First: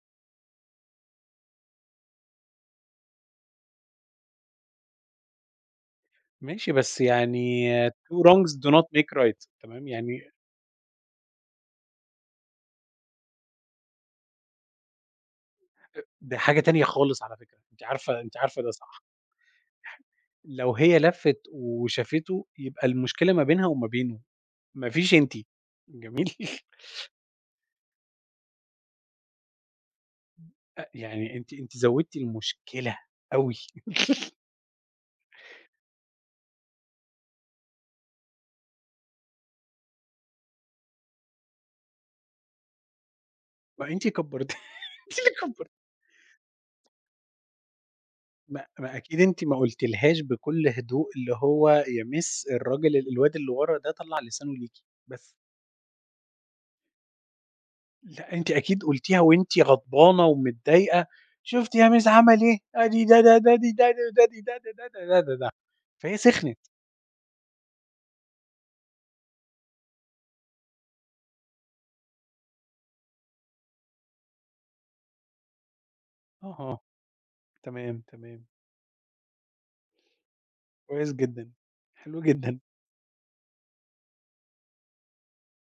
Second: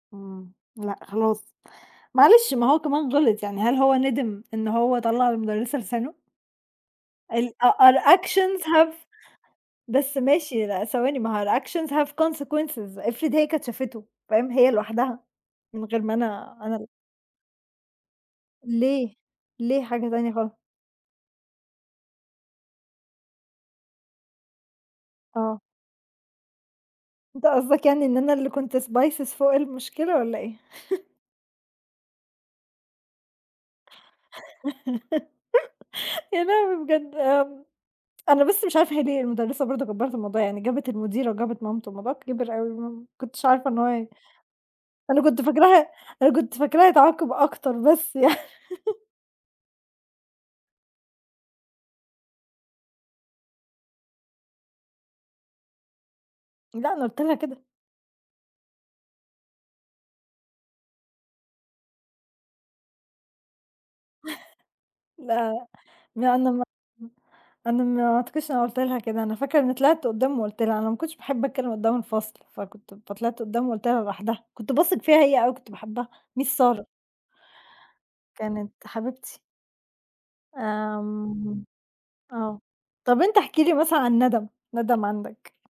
إمم، لأ خلاص، معلش ما هو كمان غِلِط يعني، هل هو نِدِم إن هو طلّع للمُدرِّسة لسانه؟ ماشي بس يعني ال آه أ 2 wrongs الactions do not have make right. تمام، بس يعني ماشي، لأ ثواني، ما هو الactions have consequences إفرض هي كانت شافتُه، فاهم، هي لوحدها من غير أ ما ده أنا، حاجة أنا تانية ال خالص على فكرة، أنتِ عارفة أنتِ عارفة ده صح؟ ليه، ليه حاجة تانية خالص؟ [unintelligible] لو هي لفِّت وشافتُه يبقى المشكلة ما بينها وما بينُه، مافيش أنتِ، آه. جميل؟ أنت قصدك يعني إن أنا اللي كنت spices فوق المشكلة والَّا إيه؟ أ يعني أنتِ أنتِ زوّدتِ المشكلة أوي. يعني أعمل إيه بجد؟ امم، أنا بس مش عارفة هي ليه المُدرِّسة برضه كبّرِت الموضوع يعني، جابت المديرة وجابت مامتُه والموضوع كِبِر أوي، آه، ما كنتش عارفة إن هو ما أنتِ كبّرتِ أنتِ أنا اللي كنت كبّرتِ فاكراه أنا كنت فاكراه هيتعاقب أكتر بس يعني. ما ما أكيد أنتِ ما قُلتِلهاش بكل هدوء اللي هو "يا miss الراجل ال الواد اللي ورا ده طلَّع لسانُه ليكِ." بس. لأ، أنا قُلت لها كده. لأ، أنتِ أكيد قُلتيها وأنتِ غضبانة ومتضايقة، "شُفتِ يا مِس عَمَل إيه، آدي ده، ده، ده، دي، ده، دي، ده، دي، ده، ده، ده، ده، ده" لأ، فهي لأ، ما سِخنِت. أنا [unintelligible] أنا ما أعتقدش إن أنا قُلت لها كده، أنا فاكرة إن طلعت قُدّام وقُلت لها، أنا ما كنتش باحب أتكلم قُدّام الفصل، فكنت فطلعت قُدّام وقُلت لها لوحدها، كنت باثق فيها هي أوي وكنت باحبها، Miss آه، سارة. تمام، تمام. كانت حبيبتي. كويس جدًا، آمم، حلو آه، جدًا. طَب أنت احكِ لي مثلًا عن نَدَم، نَدَم عندك.